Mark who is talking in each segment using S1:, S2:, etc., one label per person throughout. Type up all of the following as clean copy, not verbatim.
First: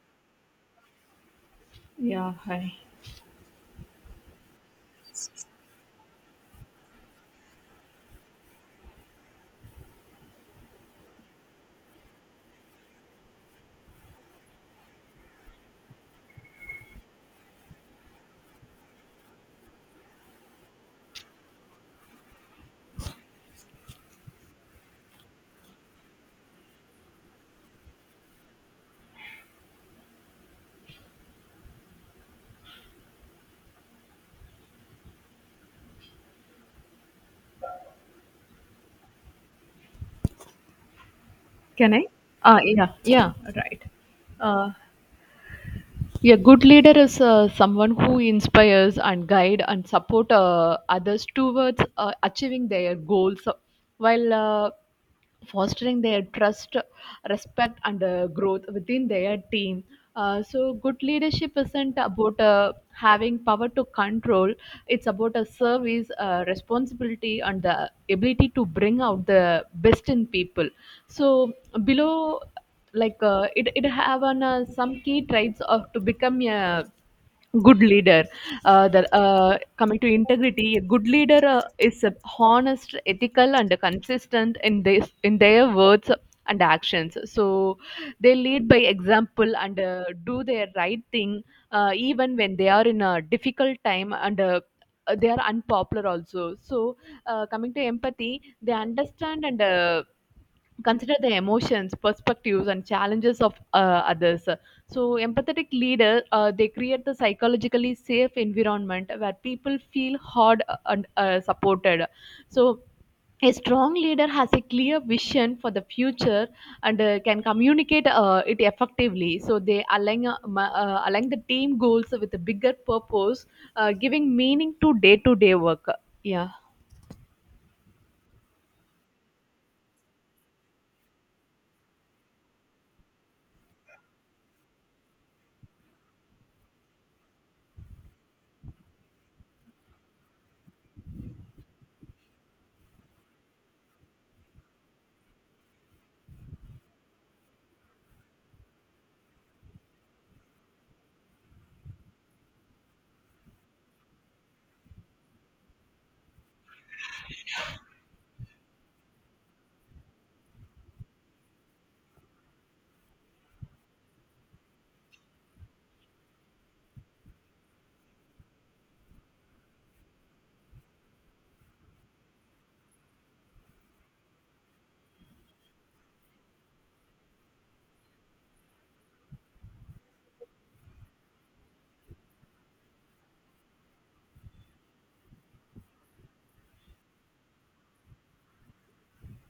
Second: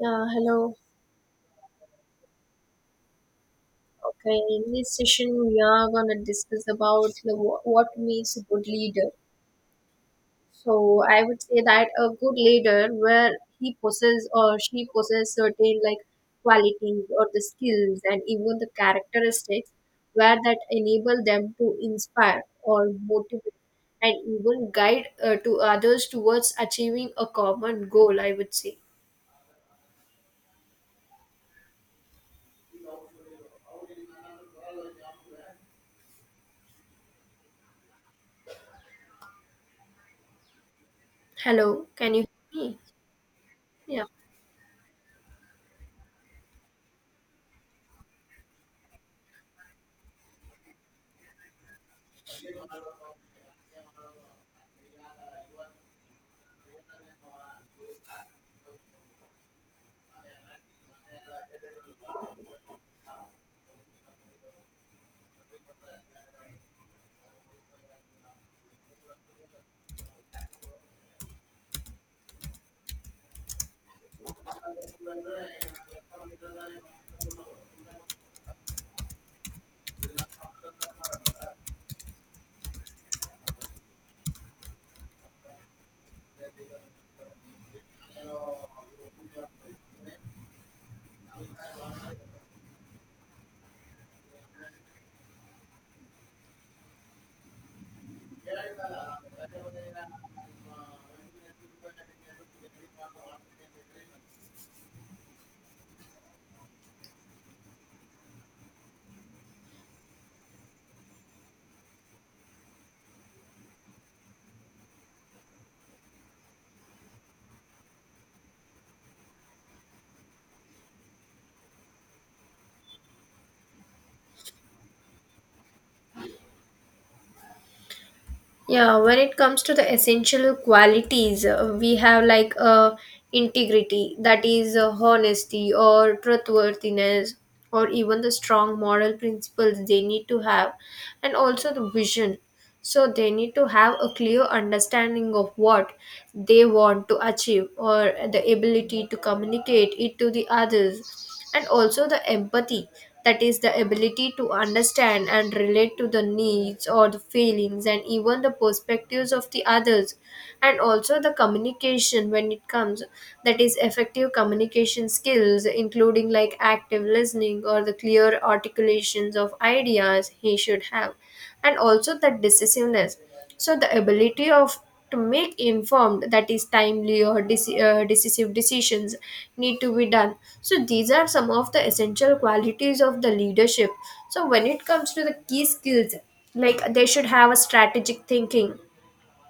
S1: Yeah, hello.
S2: Yeah, hi.
S1: Okay, in this session we are gonna discuss about what makes a good leader. So I would say that a good leader, where he possesses or she possesses certain like qualities or the skills and even the characteristics, where that enable them to inspire or motivate and even guide to others towards achieving a common goal, I would say. Hello,
S2: Can I?
S1: can you
S2: Ah,
S1: hear me?
S2: yeah, yeah, right.
S1: Yeah.
S2: Uh, A good leader is someone who inspires and guide and support others towards achieving their goals, while fostering their trust, respect, and growth within their team. So, good leadership isn't about having power to control. It's about a service, responsibility, and the ability to bring out the best in people. So, below it have on some key traits of to become a good leader, coming to integrity, a good leader is honest, ethical, and consistent in this in their words and actions. So they lead by example and do their right thing even when they are in a difficult time, and they are unpopular also. So coming to empathy, they understand and consider the emotions, perspectives, and challenges of others. So empathetic leader, they create the psychologically safe environment where people feel heard and supported. So a strong leader has a clear vision for the future, and can communicate it effectively. So they align align the team goals with a bigger purpose, giving meaning to day work. Yeah.
S1: Yeah, when it comes to the essential qualities, we have like integrity, that is honesty or truthworthiness, or even the strong moral principles they need to have, and also the vision. So they need to have a clear understanding of what they want to achieve or the ability to communicate it to the others, and also the empathy, that is the ability to understand and relate to the needs or the feelings and even the perspectives of the others, and also the communication when it comes, that is effective communication skills including like active listening or the clear articulations of ideas he should have, and also the decisiveness, so the ability of to make informed, that is timely or decisive decisions need to be done. So these are some of the essential qualities of the leadership. So when it comes to the key skills, like they should have a strategic thinking,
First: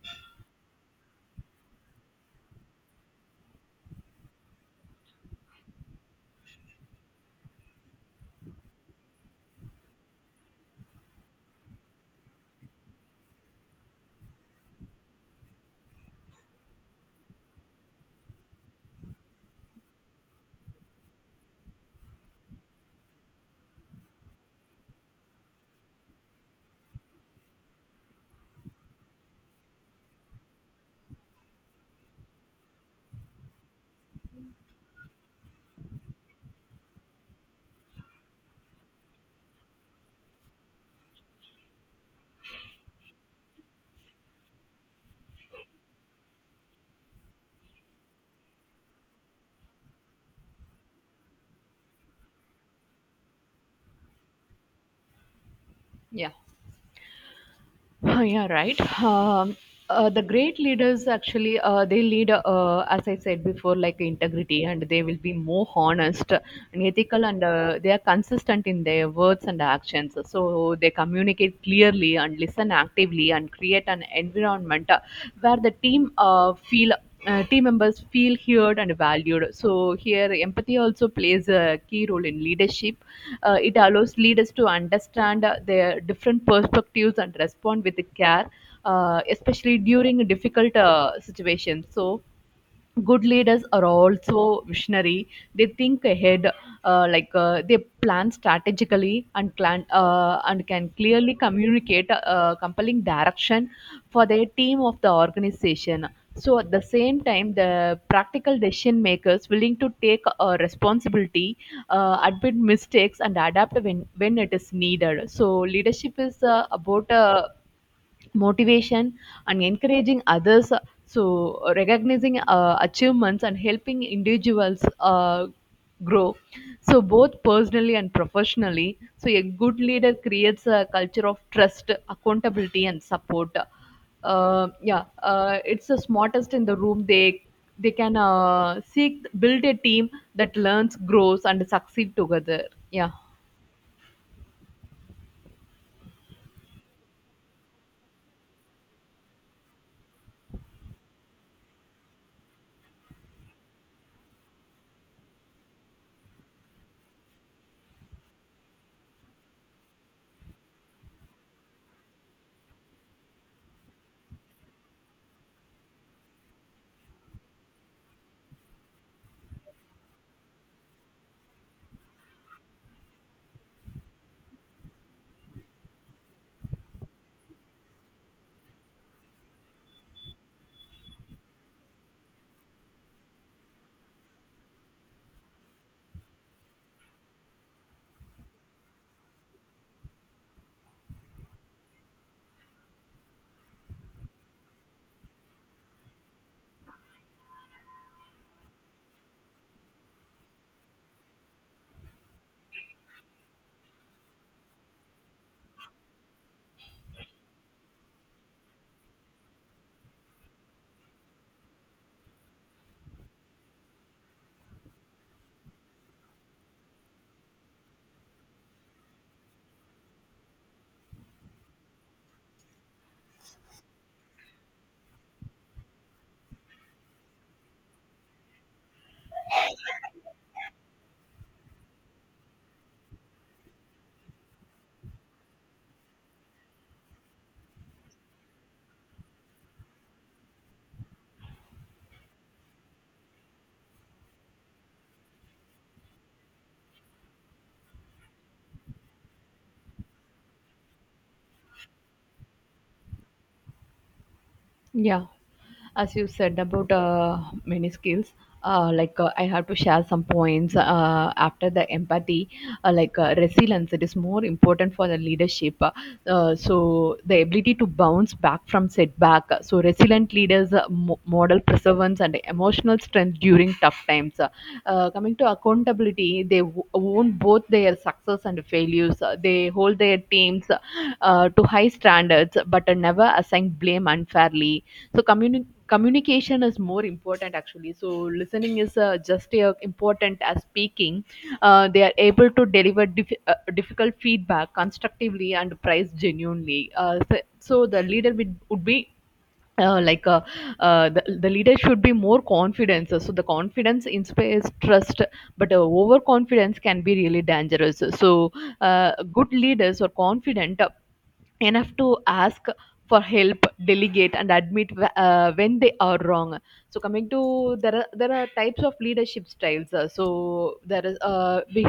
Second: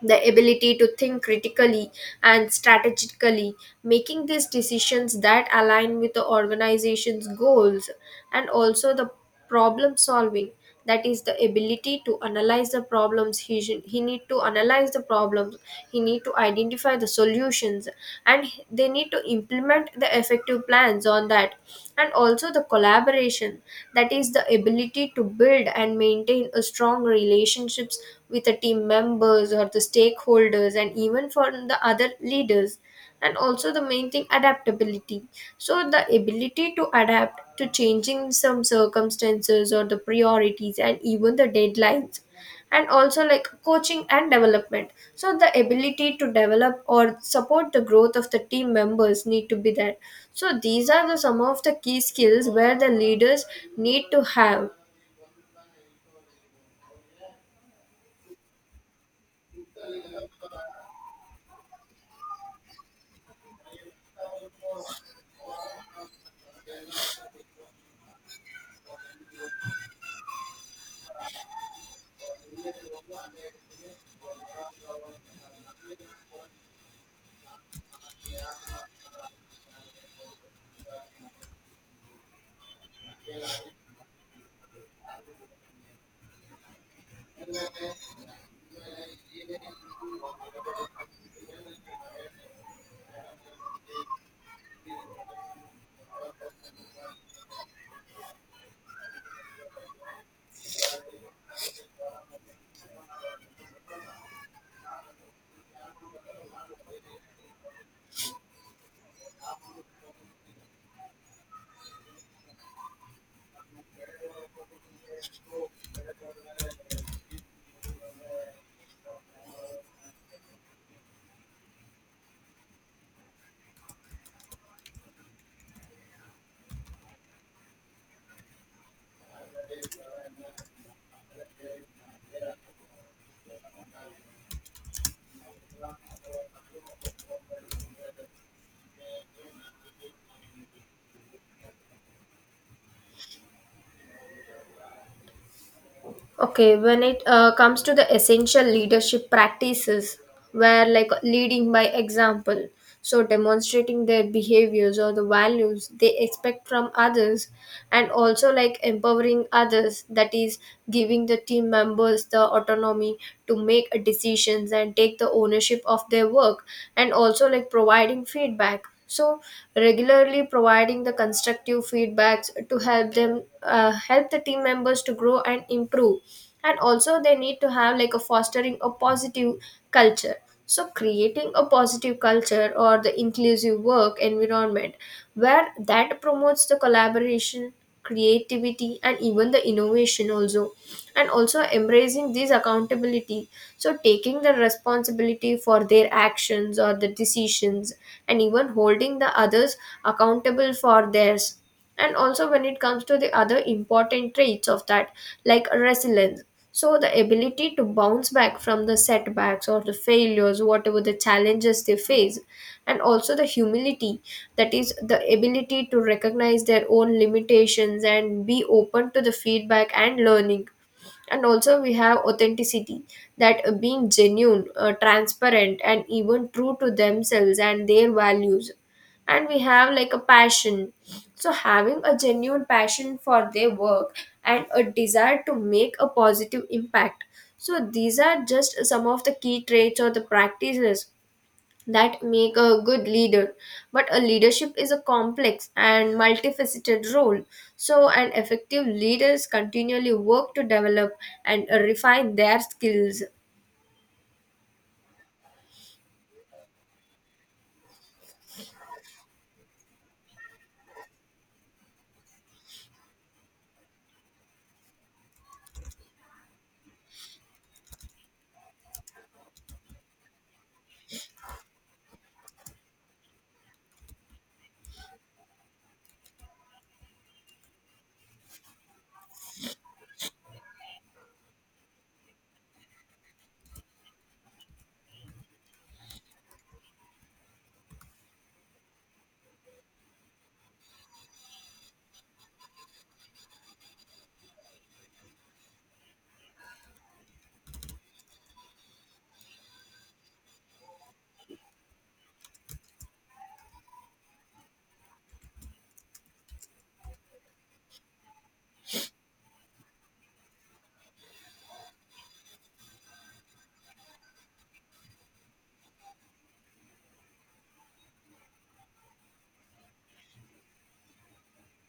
S1: the ability to think critically and strategically, making these decisions that align with the organization's goals, and also the problem solving, that is the ability to analyze the problems, he need to analyze the problems, he need to identify the solutions, and they need to implement the effective plans hands on that, and also the collaboration, that is the ability to build and maintain a strong relationships with the team members or the stakeholders and even for the other leaders, and also the main thing adaptability, so the ability to adapt to changing some circumstances or the priorities and even the deadlines, and also like coaching and development, so the ability to develop or support the growth of the team members need to be there. So these are the some of the key skills where the leaders need to have.
S2: Yeah. Oh, yeah, right. The great leaders actually they lead, as I said before, like integrity, and they will be more honest and ethical, and they are consistent in their words and actions. So they communicate clearly and listen actively and create an environment where the team, feel team members feel heard and valued. So here empathy also plays a key role in leadership. It allows leaders to understand their different perspectives and respond with care, especially during difficult situations. So, good leaders are also visionary. They think ahead, they plan strategically and plan, and can clearly communicate compelling direction for their team of the organization. So at the same time the practical decision makers willing to take responsibility, admit mistakes and adapt when it is needed. So leadership is about motivation and encouraging others. So recognizing achievements and helping individuals grow, so both personally and professionally. So a good leader creates a culture of trust, accountability, and support. Yeah it's the smartest in the room, they can seek build a team that learns, grows, and succeed together. Yeah.
S1: Okay, when it comes to the essential leadership practices, where like leading by example, so demonstrating their behaviors or the values they expect from others, and also like empowering others, that is, giving the team members the autonomy to make decisions and take the ownership of their work, and also like providing feedback, so regularly providing the constructive feedbacks to help them, help the team members to grow and improve, and also they need to have like a fostering a positive culture, so creating a positive culture or the inclusive work environment where that promotes the collaboration, creativity and even the innovation also, and also embracing this accountability, so taking the responsibility for their actions or the decisions and even holding the others accountable for theirs. And also when it comes to the other important traits of that, like resilience, so the ability to bounce back from the setbacks or the failures whatever the challenges they face, and also the humility, that is the ability to recognize their own limitations and be open to the feedback and learning, and also we have authenticity, that being genuine, transparent and even true to themselves and their values, and we have like a passion, so having a genuine passion for their work and a desire to make a positive impact. So, these are just some of the key traits or the practices that make a good leader. But a leadership is a complex and multifaceted role. So, an effective leaders continually work to develop and refine their skills.
S2: Yeah, as you said about many skills, I have to share some points after the empathy, resilience. It is more important for the leadership. So the ability to bounce back from setback. So resilient leaders model perseverance and emotional strength during tough times. Coming to accountability, they own both their success and failures. They hold their teams to high standards, but never assign blame unfairly. So communication is more important actually. So listening is just as important as speaking. They are able to deliver difficult feedback constructively and price genuinely, so the leader would be, uh, like uh, the leader should be more confident. So the confidence inspires trust, but overconfidence can be really dangerous. So good leaders are confident enough to ask for help, delegate, and admit when they are wrong. So coming to, there are types of leadership styles. So there is, we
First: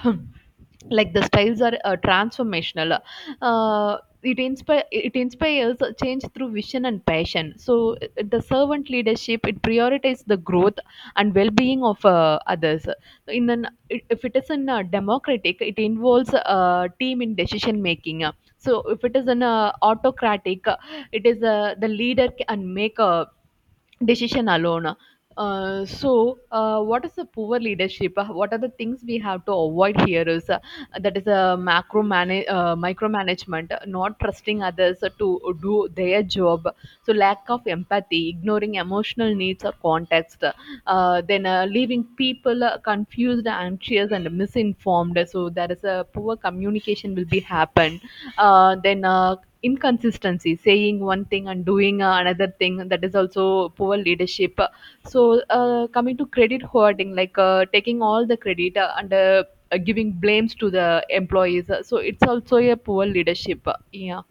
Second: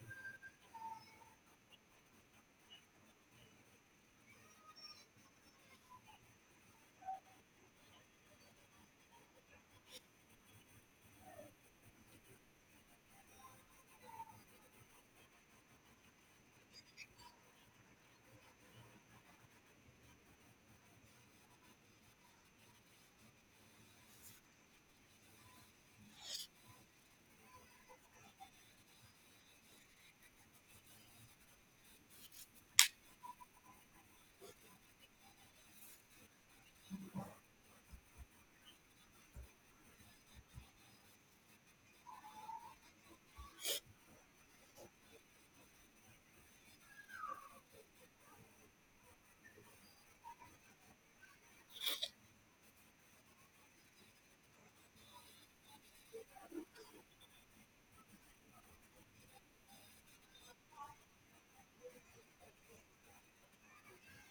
S2: like the styles are, transformational, uh, it inspire it inspires a change through vision and passion. So the servant leadership, it prioritizes the growth and well-being of others. In an, if it is in a democratic, it involves a team in decision making. So if it is in a autocratic, it is a, the leader can make a decision alone. What is the poor leadership? What are the things we have to avoid here? Is that is a micromanagement, not trusting others to do their job. So, lack of empathy, ignoring emotional needs or context, then leaving people confused, anxious, and misinformed. So, there is a poor communication will be happen. Then inconsistency, saying one thing and doing another thing, that is also poor leadership. So coming to credit hoarding, like taking all the credit and giving blames to the employees, so it's also a poor leadership. Yeah.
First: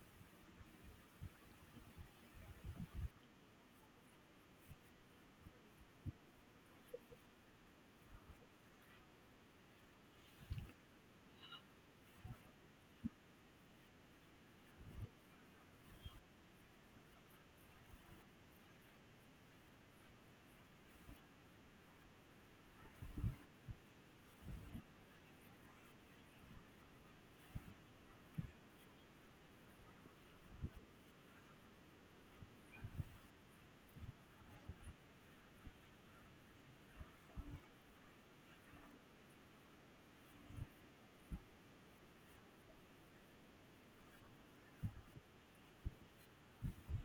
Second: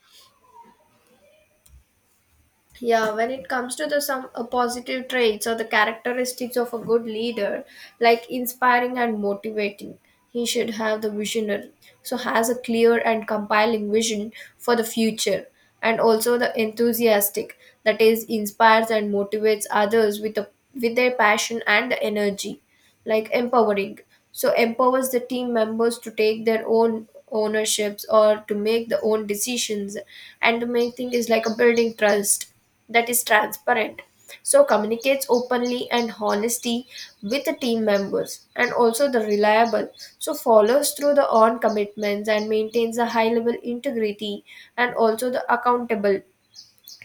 S1: Yeah, when it comes to the some positive traits or the characteristics of a good leader, like inspiring and motivating, he should have the visionary. So has a clear and compiling vision for the future, and also the enthusiastic, that is inspires and motivates others with their passion and the energy, like empowering. So empowers the team members to take their own ownerships or to make the own decisions, and the main thing is like a building trust, that is transparent, so communicates openly and honesty with the team members, and also the reliable, so follows through the on commitments and maintains a high level integrity, and also the accountable,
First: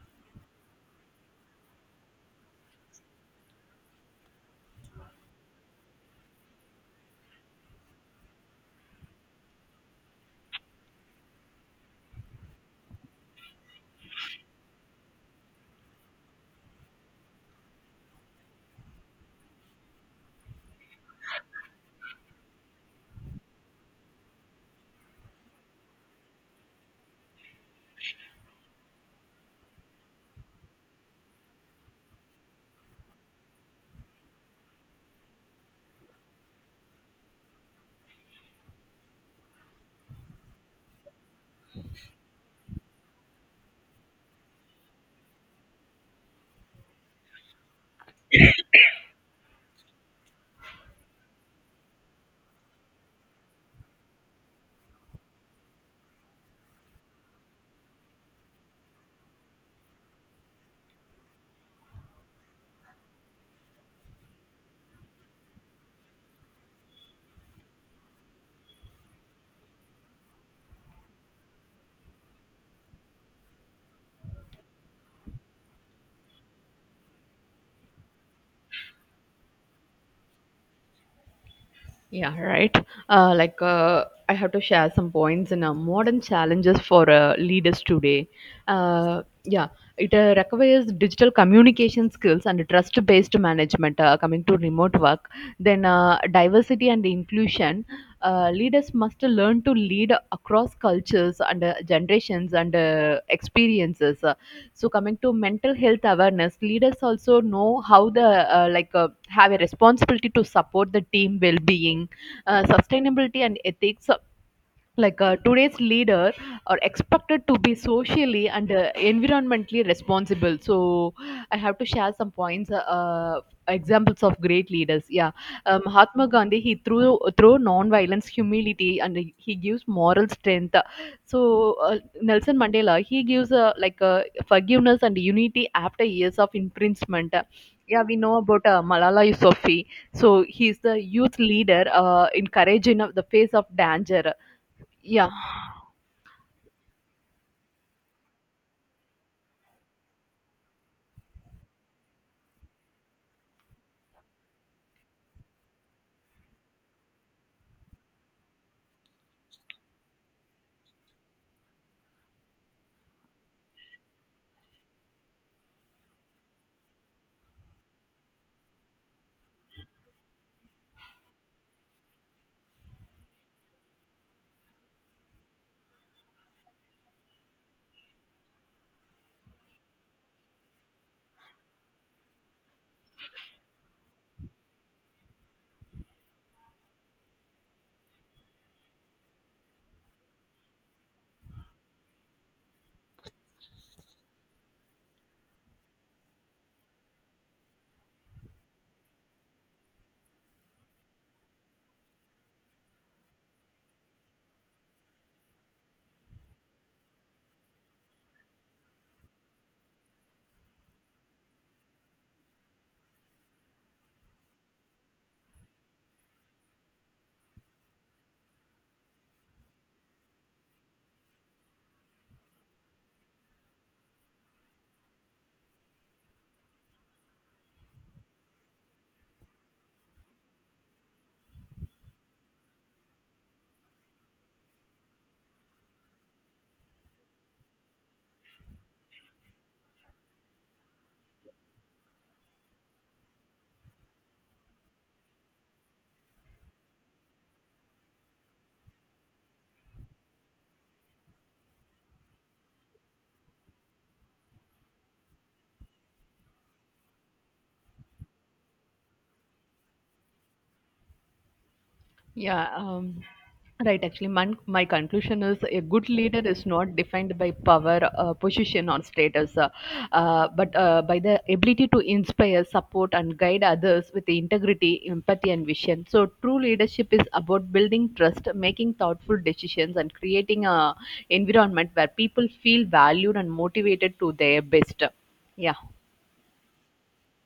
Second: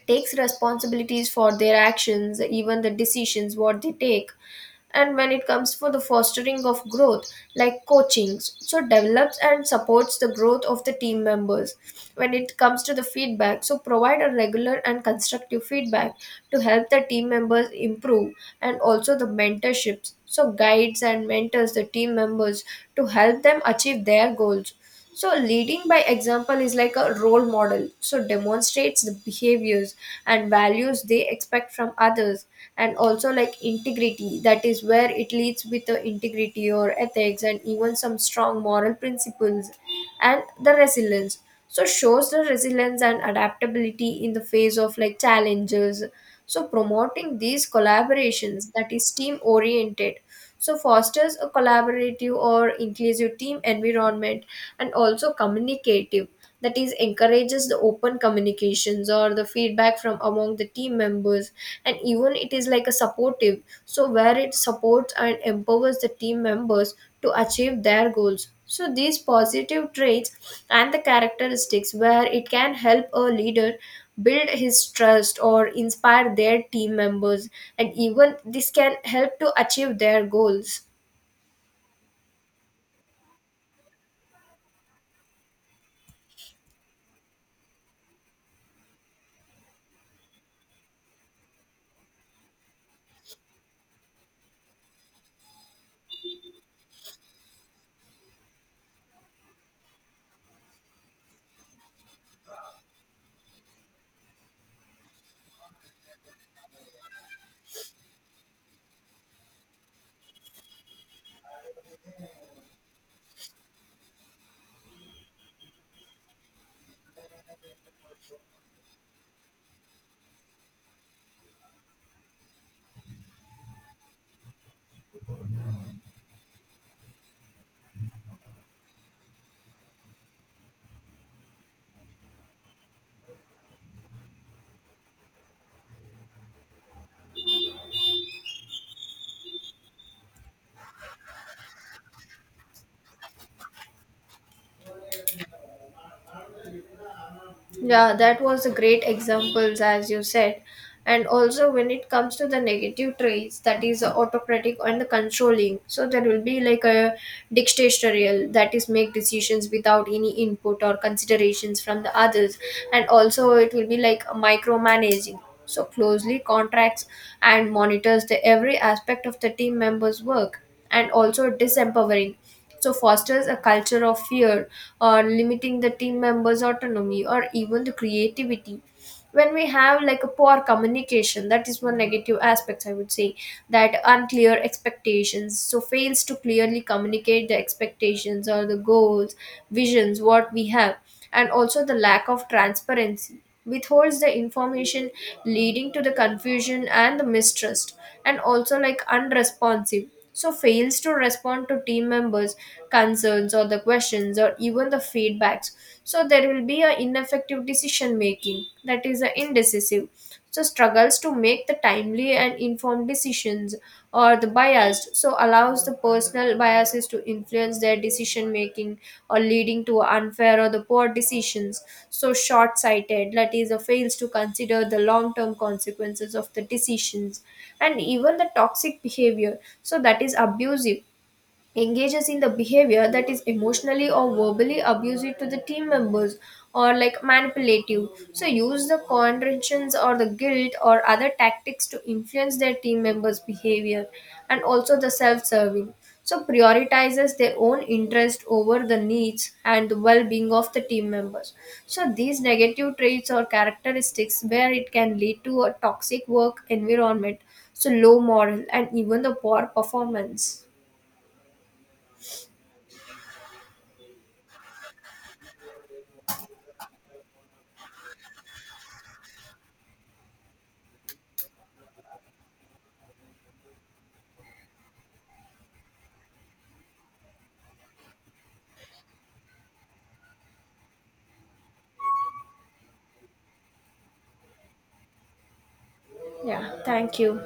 S1: takes responsibilities for their actions, even the decisions what they take. And when it comes for the fostering of growth, like coaching, so develops and supports the growth of the team members. When it comes to the feedback, so provide a regular and constructive feedback to help the team members improve, and also the mentorships, so guides and mentors the team members to help them achieve their goals. So leading by example is like a role model, so demonstrates the behaviors and values they expect from others, and also like integrity, that is where it leads with the integrity or ethics and even some strong moral principles, and the resilience, so shows the resilience and adaptability in the face of like challenges. So promoting these collaborations, that is team oriented, so fosters a collaborative or inclusive team environment, and also communicative, that is encourages the open communications or the feedback from among the team members, and even it is like a supportive, so where it supports and empowers the team members to achieve their goals. So these positive traits and the characteristics where it can help a leader build his trust or inspire their team members, and even this can help to achieve their goals.
S2: Yeah, right. Uh, like, uh, I have to share some points in modern challenges for leaders today. Uh, yeah, it requires digital communication skills and trust based management. Coming to remote work, then diversity and inclusion. Leaders must learn to lead across cultures and generations and experiences. So, coming to mental health awareness, leaders also know how the like have a responsibility to support the team well-being, sustainability, and ethics. Like today's leader are expected to be socially and environmentally responsible. So I have to share some points, examples of great leaders. Yeah. Mahatma Gandhi, he through non-violence, humility, and he gives moral strength. So Nelson Mandela, he gives, forgiveness and unity after years of imprisonment. Yeah, we know about Malala Yousafzai. So he's the youth leader, encouraging of the face of danger. Yeah.
S1: Yeah, that was a great examples as you said. And also when it comes to the negative traits, that is autocratic and the controlling. So there will be like a dictatorial, that is make decisions without any input or considerations from the others. And also it will be like micromanaging. So closely contracts and monitors the every aspect of the team members' work, and also disempowering, so fosters a culture of fear or limiting the team members autonomy or even the creativity. When we have like a poor communication, that is one negative aspect I would say, that unclear expectations, so fails to clearly communicate the expectations or the goals visions what we have, and also the lack of transparency, withholds the information leading to the confusion and the mistrust, and also like unresponsive, so fails to respond to team members concerns or the questions or even the feedbacks. So there will be an ineffective decision making, that is a indecisive, so struggles to make the timely and informed decisions, or the biased, so allows the personal biases to influence their decision making or leading to unfair or the poor decisions, so short sighted, that is a fails to consider the long term consequences of the decisions, and even the toxic behavior, so that is abusive, engages in the behavior that is emotionally or verbally abusive to the team members, or like manipulative, so use the condescensions or the guilt or other tactics to influence their team members behavior, and also the self-serving, so prioritizes their own interest over the needs and the well-being of the team members. So these negative traits or characteristics where it can lead to a toxic work environment, so low moral and even the poor performance.
S2: Yeah, right. Actually, my conclusion is a good leader is not defined by power, position, or status, but by the ability to inspire, support, and guide others with integrity, empathy, and vision. So, true leadership is about building trust, making thoughtful decisions, and creating a environment where people feel valued and motivated to their best. Yeah.
S1: Yeah, thank you.